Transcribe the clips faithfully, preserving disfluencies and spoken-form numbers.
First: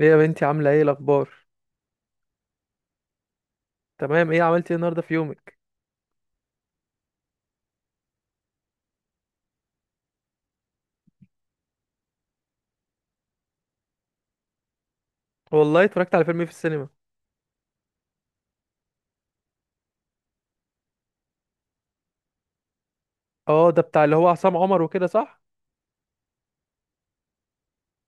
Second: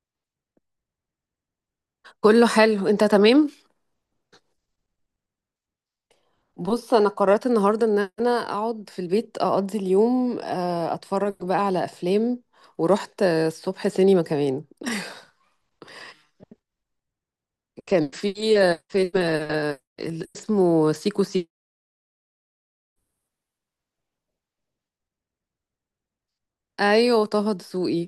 ايه يا بنتي عاملة ايه الأخبار؟ كله حلو، انت تمام. تمام، ايه عملتي ايه النهاردة في يومك؟ بص، انا قررت النهارده ان انا اقعد في البيت اقضي اليوم، آه، اتفرج بقى على افلام. ورحت آه، الصبح سينما كمان. والله اتفرجت على فيلم ايه في السينما؟ كان في آه، فيلم آه، اللي اسمه سيكو سيكو. اه، ده بتاع اللي هو عصام عمر وكده صح؟ ايوه، طه دسوقي.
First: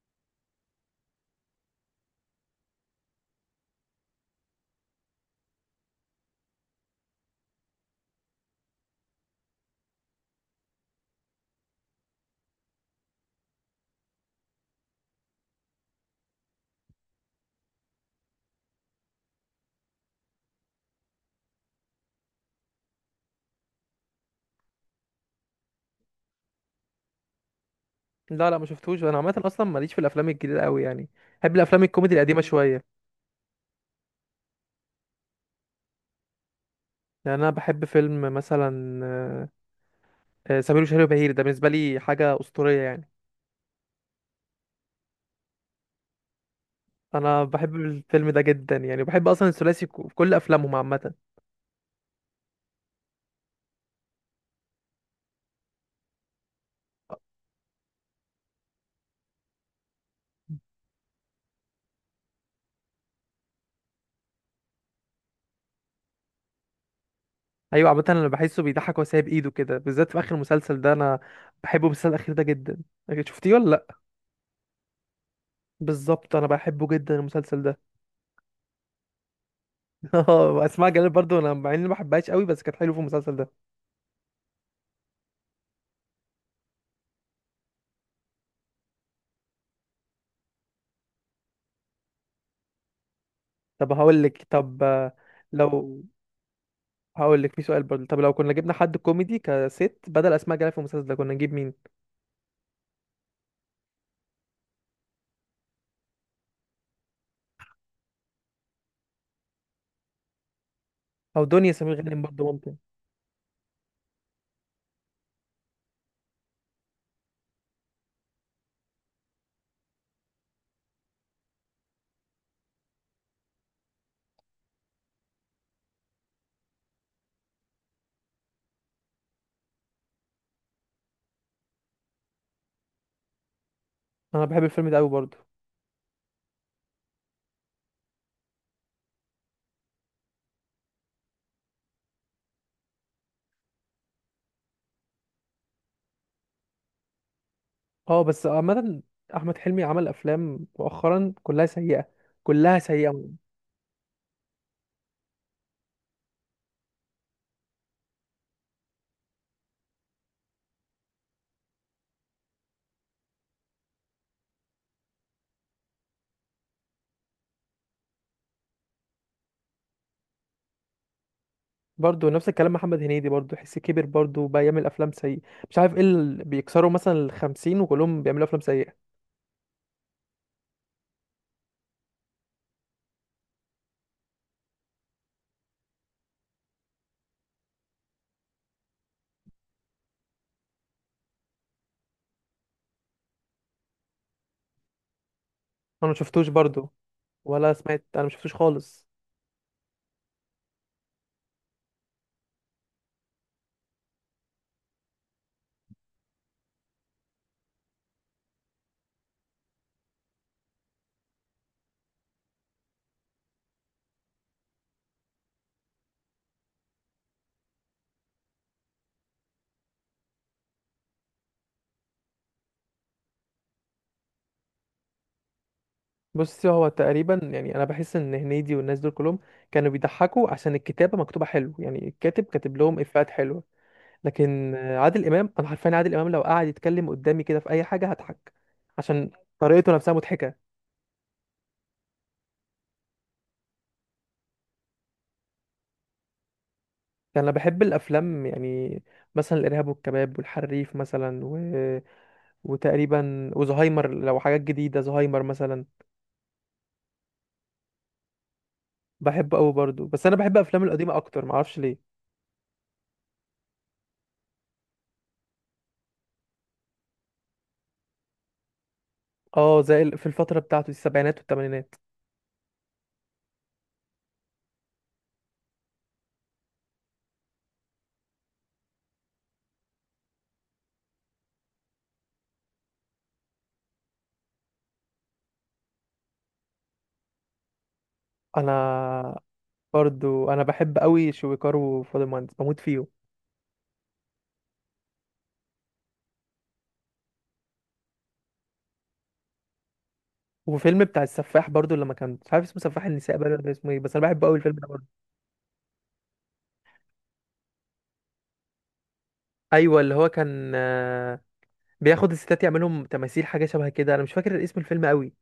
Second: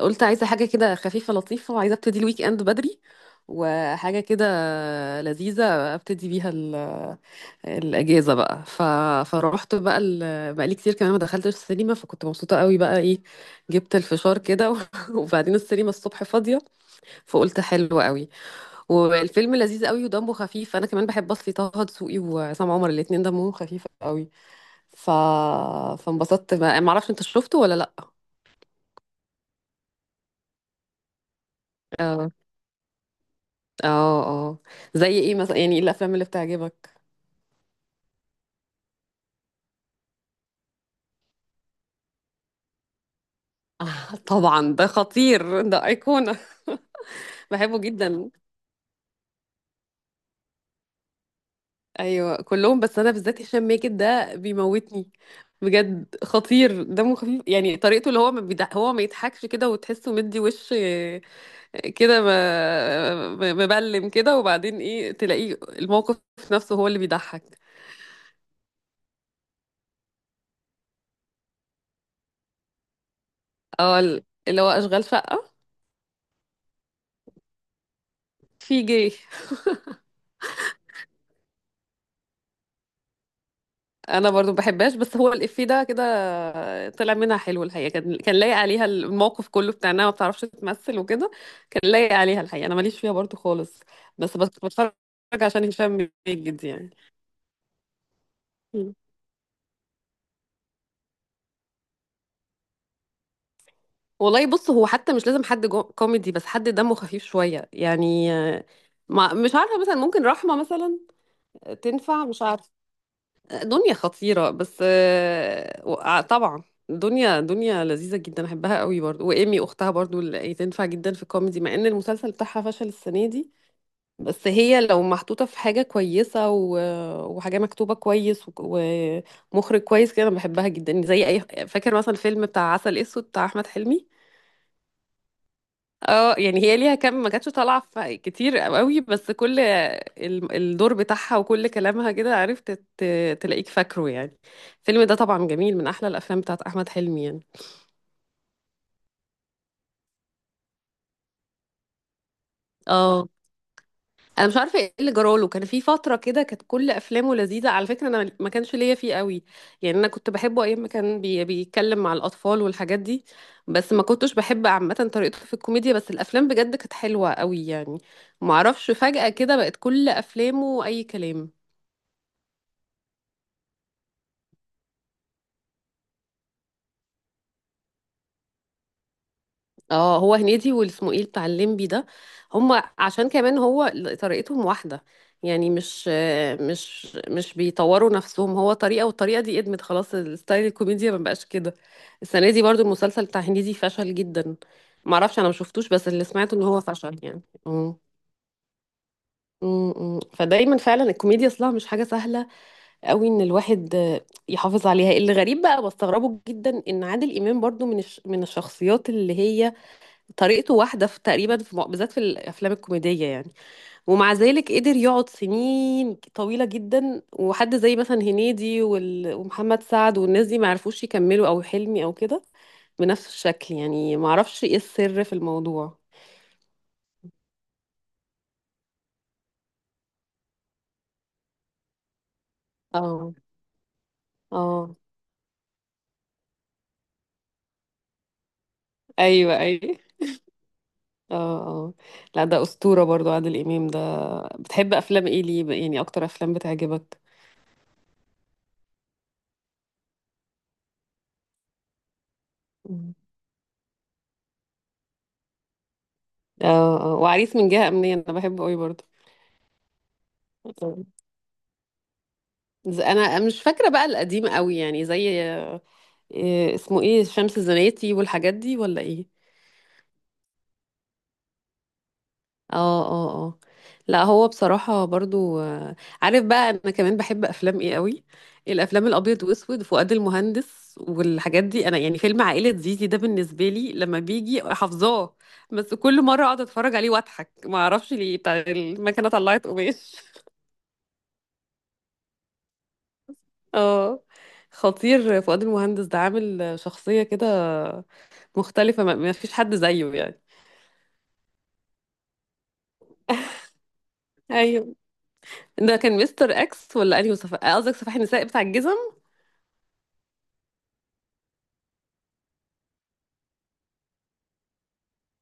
قلت عايزه حاجه كده خفيفه لطيفه، وعايزه ابتدي الويك اند بدري، وحاجه كده لذيذه ابتدي بيها الاجازه بقى ف... فروحت بقى ال... بقى لي كتير كمان ما دخلتش السينما، فكنت مبسوطه قوي بقى، ايه جبت الفشار كده و... وبعدين السينما الصبح فاضيه. فقلت حلو قوي. والفيلم لذيذ قوي ودمه خفيف. انا كمان بحب اصلي طه دسوقي وعصام عمر، الاتنين دمهم خفيف قوي. ف... فانبسطت بقى. ما اعرفش انت شفته ولا لا. لا لا ما شفتوش. انا عامة اصلا ماليش في الافلام الجديدة قوي يعني، بحب الافلام الكوميدي اه، القديمة شوية. اه، اه. زي ايه مثلا؟ يعني ايه الافلام اللي بتعجبك؟ يعني انا بحب فيلم مثلا آه، آه، سمير وشهير وبهير، ده بالنسبة لي حاجة أسطورية يعني. آه، طبعا ده خطير، ده ايقونه. انا بحب بحبه جدا. الفيلم ده جدا، يعني بحب اصلا الثلاثي كو- في كل افلامهم عامة. ايوه، كلهم. بس انا بالذات هشام ماجد ده بيموتني. بجد خطير، دمه خفيف يعني. طريقته اللي هو ما بيضح هو ما يضحكش كده، وتحسه مدي وش آه، كده ما- ما- مبلم كده، وبعدين ايه تلاقيه الموقف نفسه هو اللي بيضحك. ايوه عامة انا بحسه بيضحك وهو سايب ايده كده، بالذات في اخر مسلسل ده. انا بحب المسلسل الاخير ده جدا، شفتيه ولا؟ اه، ال- اللي هو اشغال شقة. بالظبط، انا بحبه جدا المسلسل ده. في جه. اه اسماء جلال برضو، انا مع اني ما بحبهاش قوي بس كانت حلوه في المسلسل ده. انا برضو ما بحبهاش، بس هو الافيه ده كده طلع منها حلو الحقيقه، كان كان لايق عليها الموقف كله بتاع انها ما بتعرفش تمثل وكده. كان لايق عليها الحقيقه، انا ماليش فيها برضو خالص. طب هقول بس لك، بس طب بتفرج، آه، عشان لو هشام ماجد يعني. هقول لك في سؤال برضو، طب لو كنا جبنا مم. حد كوميدي كست بدل اسماء جلال في المسلسل ده كنا نجيب مين؟ والله بص، هو حتى مش لازم حد جو- كوميدي، بس حد دمه خفيف شويه يعني، آه، ما مش عارفه، مثلا ممكن رحمه مثلا. او دنيا سمير غانم تنفع، مش برضو عارفه. ممكن. دنيا خطيرة، بس آه، وقع- طبعا. دنيا دنيا لذيذة جدا، احبها قوي برضو. وإيمي اختها برضو اللي يعني تنفع جدا في الكوميدي، مع ان المسلسل بتاعها فشل السنة دي. بس هي لو محطوطة في حاجة كويسة و... وحاجة مكتوبة كويس و- ومخرج كويس كده، انا بحبها جدا زي اي. فاكر مثلا فيلم بتاع عسل اسود بتاع احمد حلمي. انا بحب الفيلم ده قوي برضو. اه، يعني هي ليها كام، ما كانتش طالعه ف- كتير قوي، بس كل ال- الدور بتاعها وكل كلامها كده عرفت ت- تلاقيك فاكره يعني. الفيلم ده طبعا جميل، من احلى الافلام بتاعت احمد حلمي يعني. اه بس عامه احمد حلمي عمل افلام مؤخرا كلها سيئه، كلها سيئه. اه، انا مش عارفه ايه اللي جراله. كان في فتره كده كانت كل افلامه لذيذه. على فكره انا ما كانش ليا فيه قوي. يعني انا كنت بحبه ايام ما كان بي بيتكلم مع الاطفال والحاجات دي. بس ما كنتش بحب عامه طريقته في الكوميديا، بس الافلام بجد كانت حلوه قوي يعني. ما اعرفش، فجاه كده بقت كل افلامه اي كلام. برضو نفس الكلام محمد هنيدي، برضو حس كبر برضو بقى يعمل افلام سيئه. مش عارف ايه اللي بيكسروا مثلا الخمسين وكلهم بيعملوا افلام سيئه. اه، هو هنيدي واسمه ايه بتاع الليمبي ده. هما عشان كمان هو طريقتهم واحدة يعني، مش مش مش بيطوروا نفسهم. هو طريقة، والطريقة دي ادمت خلاص، الستايل الكوميديا ما بقاش كده. السنة دي برضو المسلسل بتاع هنيدي فشل جدا. معرفش، انا ما شفتوش، بس انا اللي مشفتوش سمعته ان هو برضو، فشل يعني. ولا امم سمعت، انا مشفتوش خالص. امم فدايما فعلا الكوميديا اصلها مش حاجة سهلة قوي، ان الواحد آه، يحافظ عليها. اللي غريب بقى بستغربه جدا ان عادل امام برضو من الش- من الشخصيات اللي هي طريقته واحدة في تقريبا في م- بالذات في الأفلام الكوميدية يعني. ومع ذلك قدر يقعد سنين طويلة جدا، وحد زي مثلا هنيدي وال- ومحمد سعد والناس دي ما عرفوش يكملوا، أو حلمي أو كده، بنفس الشكل يعني. ما أعرفش إيه السر في الموضوع. بصي هو تقريبا، يعني انا بحس ان هنيدي والناس دول كلهم كانوا بيضحكوا عشان الكتابه مكتوبه حلو، يعني الكاتب كاتب لهم افيهات اه، حلوه. لكن اه، آه، عادل امام، انا حرفيا عادل امام لو قعد يتكلم قدامي كده في اي حاجه هضحك، عشان أيوه، طريقته أيوه، نفسها مضحكه. اه، اه. لا، ده أسطورة برضو، عادل إمام ده. بتحب أفلام إيه؟ ليه يعني؟ أكتر أفلام بتعجبك؟ يعني انا بحب الافلام يعني مثلا الارهاب والكباب والحريف مثلا و... مم. وتقريبا وزهايمر، لو حاجات جديده زهايمر مثلا. اه، اه، وعريس من جهة أمنية أنا بحبه أوي. بحبه قوي برضو، بس انا بحب افلام برضو القديمه اكتر، معرفش ليه. ز- انا مش فاكره بقى القديم قوي يعني، زي إيه اسمه، ايه شمس الزناتي والحاجات دي ولا ايه؟ اه زي ال- في الفترة بتاعته دي السبعينات والثمانينات. اه، اه، اه. لا، هو بصراحه برضو آه، عارف بقى، انا كمان بحب افلام ايه قوي. الافلام الابيض واسود، فؤاد المهندس والحاجات دي. انا يعني فيلم عائله زيزي ده بالنسبه لي، لما بيجي حافظاه. بس كل مره اقعد اتفرج عليه واضحك، ما اعرفش ليه، بتاع المكنه انا طلعت قماش. برضو انا بحب قوي شويكار وفاضل مهندس، بموت فيه. اه، خطير فؤاد المهندس ده، عامل شخصيه كده مختلفة، ما ما فيش حد زيه يعني. وفيلم بتاع السفاح برضو، لما كان مش عارف اسمه سفاح النساء بقى ولا اسمه ايه، بس انا بحب قوي الفيلم ده ايوه، برضو. ده كان مستر اكس ولا انهي؟ صفحة قصدك؟ صفاح النساء بتاع الجزم؟ ايوه اللي هو كان آه، بياخد الستات يعملهم تماثيل، حاجه شبه كده، انا مش فاكر اسم الفيلم قوي.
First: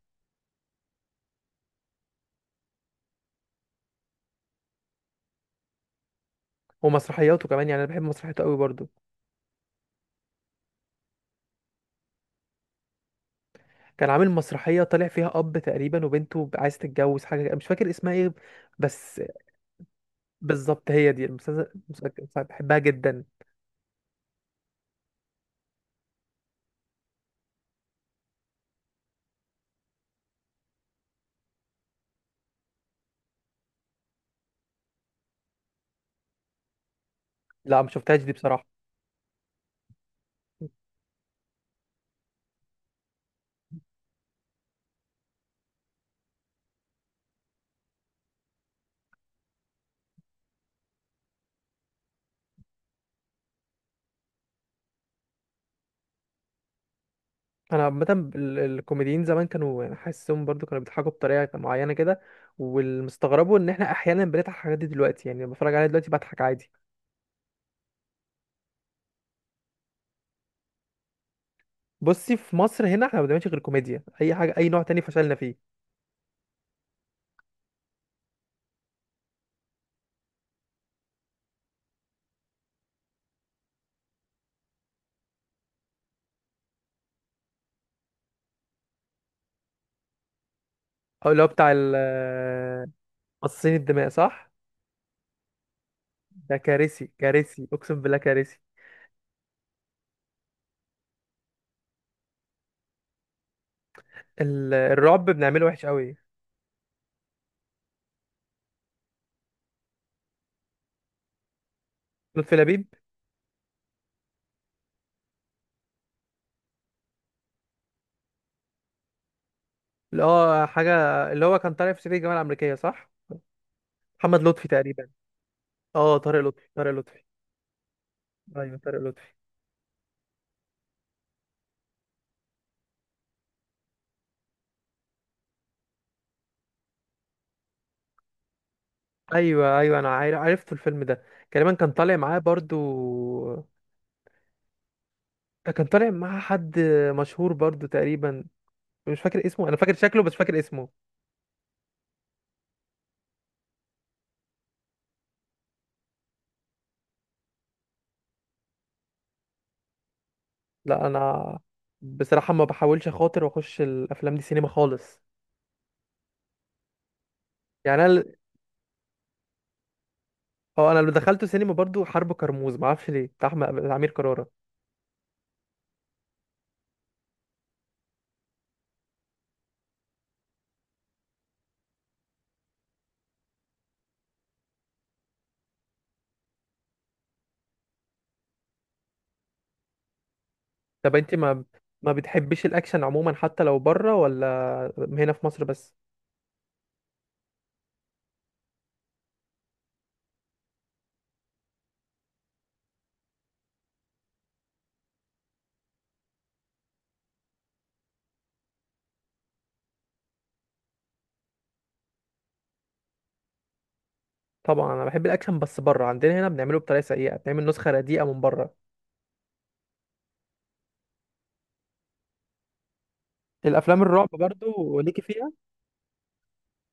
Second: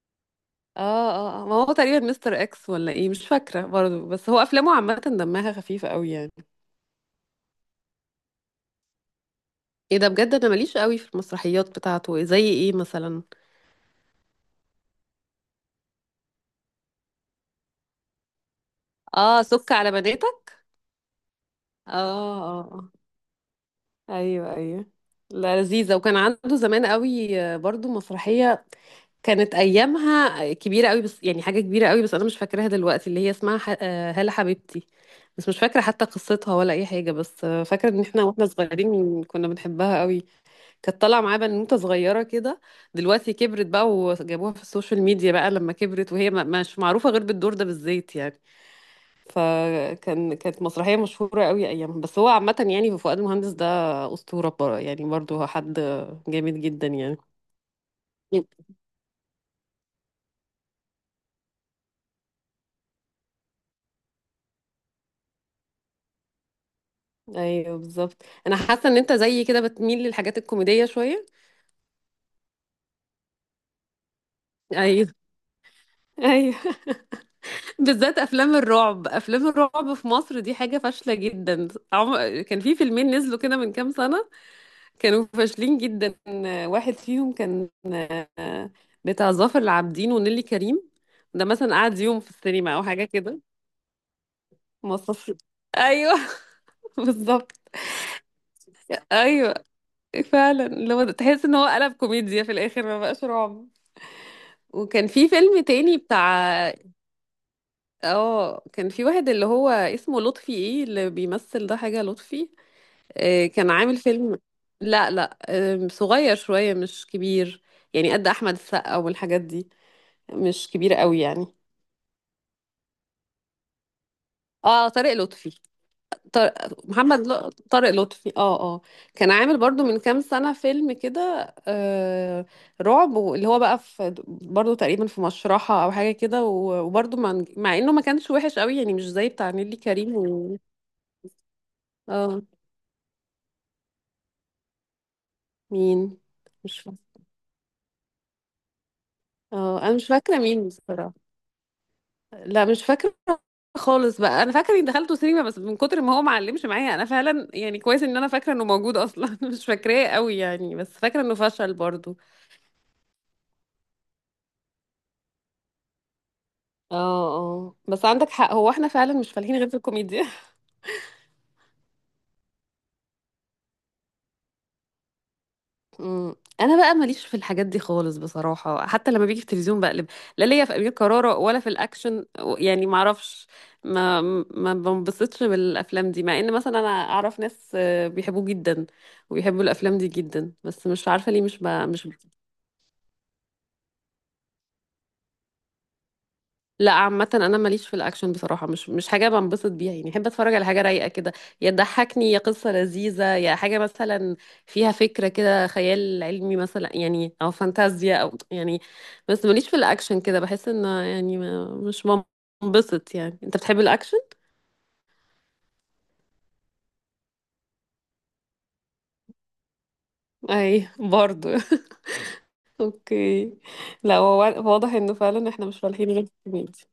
اه، اه، آه. ما هو تقريبا مستر اكس ولا ايه، مش فاكرة برضه. بس هو افلامه عامة دمها خفيفة قوي يعني. ومسرحياته كمان، يعني انا بحب مسرحياته قوي برضو. ايه ده؟ بجد انا ماليش قوي في المسرحيات بتاعته. زي ايه مثلا؟ كان عامل مسرحيه طالع فيها اب تقريبا وبنته عايز تتجوز، حاجه كده، مش فاكر اسمها ايه بس. اه، سك على بناتك. بالظبط هي دي المسلسل اه، المسلسل- بحبها اه، جدا. ايوه، ايوه. لا، لذيذه. وكان عنده زمان قوي آه، برضو مسرحيه كانت ايامها كبيره قوي، بس يعني حاجه كبيره قوي، بس انا مش فاكراها دلوقتي، اللي هي اسمها ح... آه، هلا حبيبتي. بس مش فاكره حتى قصتها ولا اي حاجه، بس آه، لا ما فاكره ان شفتهاش احنا دي واحنا بصراحه. صغيرين كنا بنحبها قوي. كانت طالعه معاه بنوته صغيره كده. دلوقتي كبرت بقى وجابوها في السوشيال ميديا بقى لما كبرت، وهي ما- مش معروفه غير بالدور ده، بالزيت يعني. فكان كانت مسرحية مشهورة قوي أيامها. بس هو عامة يعني فؤاد المهندس ده أسطورة بر- يعني برضو، هو حد جامد جدا يعني. انا عامه ال- الكوميديين زمان كانوا يعني، حاسسهم برضو كانوا بيضحكوا بطريقه معينه كده. والمستغربه ان احنا احيانا بنضحك على الحاجات دي دلوقتي، يعني لما بتفرج عليها دلوقتي بضحك عادي. أيوه، بالظبط. أنا حاسة إن أنت زيي كده بتميل للحاجات الكوميدية شوية. بصي في مصر هنا احنا ما بنعملش غير كوميديا، اي حاجه اي نوع تاني أيوه، فشلنا فيه. أيوه. بالذات أفلام الرعب أفلام الرعب في مصر دي حاجة فاشلة جدا. عم... كان في فيلمين نزلوا كده من كام سنة. كانوا فاشلين جدا. واحد فيهم كان آه، بتاع ظافر العابدين ونيلي كريم. او اللي ده هو بتاع مثلا قعد يوم في السينما أو ال- حاجة كده. مصاصين الدماء، صح؟ مصاص. ايوه. ده كارثي، بالظبط. كارثي اقسم بالله كارثي. ايوه، فعلا، اللي هو تحس ان هو قلب كوميديا في الاخر، ما بقاش رعب. ال- وكان الرعب في فيلم بنعمله وحش تاني قوي. بتاع اه، كان في واحد اللي هو اسمه لطفي، ايه اللي بيمثل ده حاجة لطفي. لطفي لبيب، آه، كان عامل فيلم. لا، لا. آه، صغير شوية مش كبير. يعني قد احمد السقا والحاجات دي. اللي هو مش حاجة، كبير قوي اللي يعني. هو كان طالع في صعيدي في الجامعة الأمريكية صح؟ محمد لطفي اه، تقريبا. طارق لطفي. اه طارق طارق لطفي، طارق لطفي محمد ل- طارق لطفي. اه، ايوه اه. طارق كان لطفي. عامل برضو من كام سنة فيلم كده، آه رعب، اللي هو بقى في برضو تقريبا في مشرحة او حاجة كده و- وبرضو مع, مع انه ما كانش وحش قوي يعني، مش زي بتاع نيلي ايوه ايوه، انا كريم عارف و... عرفت الفيلم ده، تقريبا كان طالع معاه اه، برضو. آه، كان طالع مين؟ معاه حد مش فاكرة. مشهور برضو تقريبا، مش فاكر اسمه، انا اه، انا فاكر مش شكله بس مش فاكرة فاكر مين اسمه. بصراحة. لا، مش فاكرة خالص بقى. انا فاكرة اني دخلته سينما بس من كتر ما هو ما علمش معايا انا فعلا، يعني كويس ان انا فاكرة انه موجود اصلا. مش فاكراه قوي يعني، بس لا فاكرة انه انا فشل برضو. بصراحة ما بحاولش اخاطر واخش الافلام دي سينما خالص. اه، اه، يعني بس انا عندك ال- حق. هو احنا فعلا مش فالحين غير في الكوميديا. اه انا اللي دخلته سينما برضو حرب كرموز، ما اعرفش ليه، بتاع أحمد- بتاع امير كرارة. أمم. انا بقى ماليش في الحاجات دي خالص بصراحه، حتى لما بيجي في التلفزيون بقلب. لا ليا في امير كرارة ولا في الاكشن و- يعني معرفش. ما ما بنبسطش بالافلام دي، مع ان مثلا انا اعرف ناس آه، بيحبوه جدا. وبيحبوا الافلام دي جدا، بس مش طب عارفه انت ليه، مش ما ب... مش. ما بتحبيش الاكشن عموما حتى لو بره، ولا هنا في مصر بس؟ لا، عامة أنا ماليش في الأكشن بصراحة، مش مش حاجة بنبسط بيها يعني. أحب أتفرج على حاجة رايقة كده، يا تضحكني يا قصة لذيذة يا حاجة مثلا فيها فكرة كده، خيال علمي مثلا يعني، أو فانتازيا أو يعني. بس ماليش في الأكشن كده، بحس إن يعني ما- مش بنبسط يعني. أنت بتحب الأكشن؟ طبعا انا بحب الاكشن، بس بره. عندنا هنا بنعمله بطريقه سيئه، بنعمل نسخه رديئه من بره. أي، برضو. أوكي. الافلام لا، الرعب هو وا- واضح برضو إنه ليكي فعلا فيها؟ إحنا مش فالحين غير في الكوميديا.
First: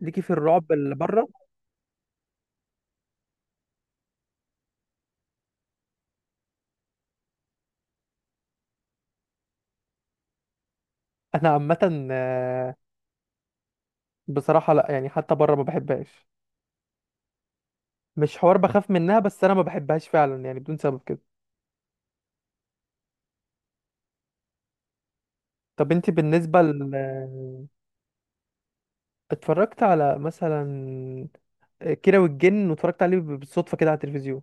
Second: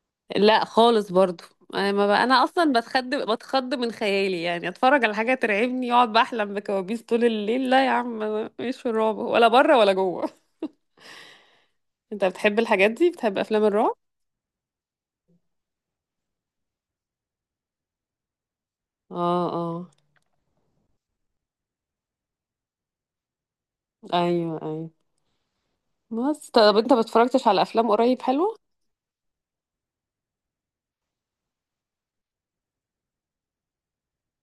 ليكي في لا، الرعب اللي خالص بره؟ برضو. انا ما بقى انا اصلا بتخض بتخض من خيالي، يعني اتفرج على حاجه ترعبني يقعد بحلم بكوابيس طول الليل. لا يا عم، أنا مش في الرعب ولا بره ولا جوه. انا عامه انت بتحب آه، الحاجات دي؟ بتحب افلام الرعب؟ بصراحه لا، يعني حتى بره ما بحبهاش، مش حوار بخاف منها، بس اه، انا ما اه، بحبهاش فعلا يعني بدون سبب كده. ايوه، ايوه. طب انت بس بالنسبه ل، طب انت ما اتفرجتش على افلام قريب حلوه؟ اتفرجت على مثلا آه، كيرة والجن، واتفرجت عليه بالصدفه كده على التلفزيون،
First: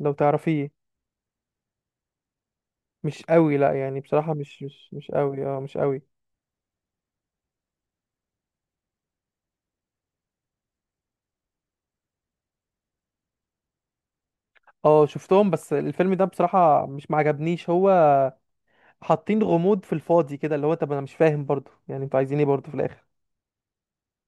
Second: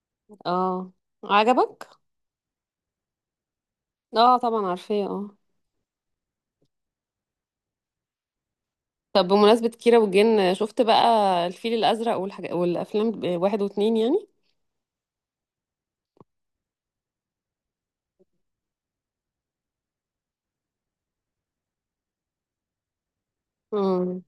لو تعرفيه. اه، عجبك؟ مش قوي، لا يعني بصراحة اه، مش طبعا مش عارفاه. مش اه. قوي، اه مش قوي. طب بمناسبه كيرة والجن، شفت بقى الفيل الازرق والحاجات، والافلام واحد واتنين؟ اه شفتهم، بس الفيلم ده بصراحة مش معجبنيش، هو حاطين غموض في الفاضي كده، اللي هو طب انا مش فاهم برضو، يعني انتوا عايزين ايه برضو في الاخر؟ يعني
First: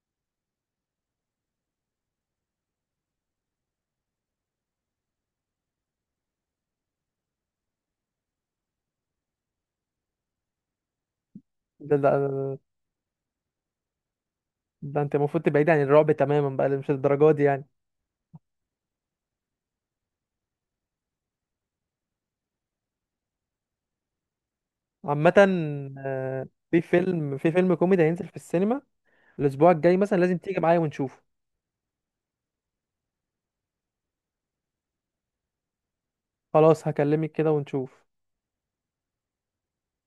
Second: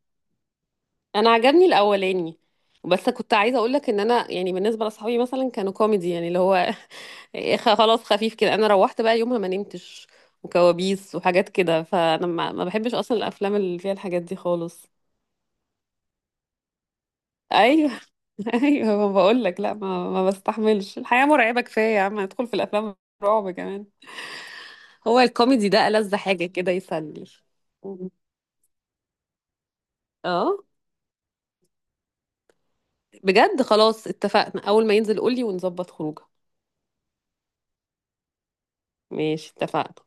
انا عجبني الاولاني. بس كنت عايزه اقول لك ان انا يعني بالنسبه لاصحابي مثلا كانوا كوميدي يعني، اللي هو خ- خلاص خفيف كده، انا روحت بقى يومها ما نمتش، وكوابيس وحاجات كده. ده ده فانا ما ده, ما بحبش اصلا الافلام اللي فيها الحاجات دي خالص. ده انت المفروض تبعد عن الرعب تماما بقى، اللي مش الدرجات دي يعني. ايوه. ايوه، ما بقول لك لا، ما ما بستحملش. الحياه مرعبه كفايه يا عم، ندخل في الافلام رعب كمان؟ هو عامة الكوميدي ده ألذ آه، حاجه كده، في يسلي. فيلم، في فيلم كوميدي مم. هينزل في السينما الاسبوع الجاي مثلا، لازم اه، تيجي معايا ونشوفه. بجد، خلاص اتفقنا. اول ما ينزل قولي ونظبط خروجه. خلاص هكلمك كده ونشوف. ماشي، اتفقنا.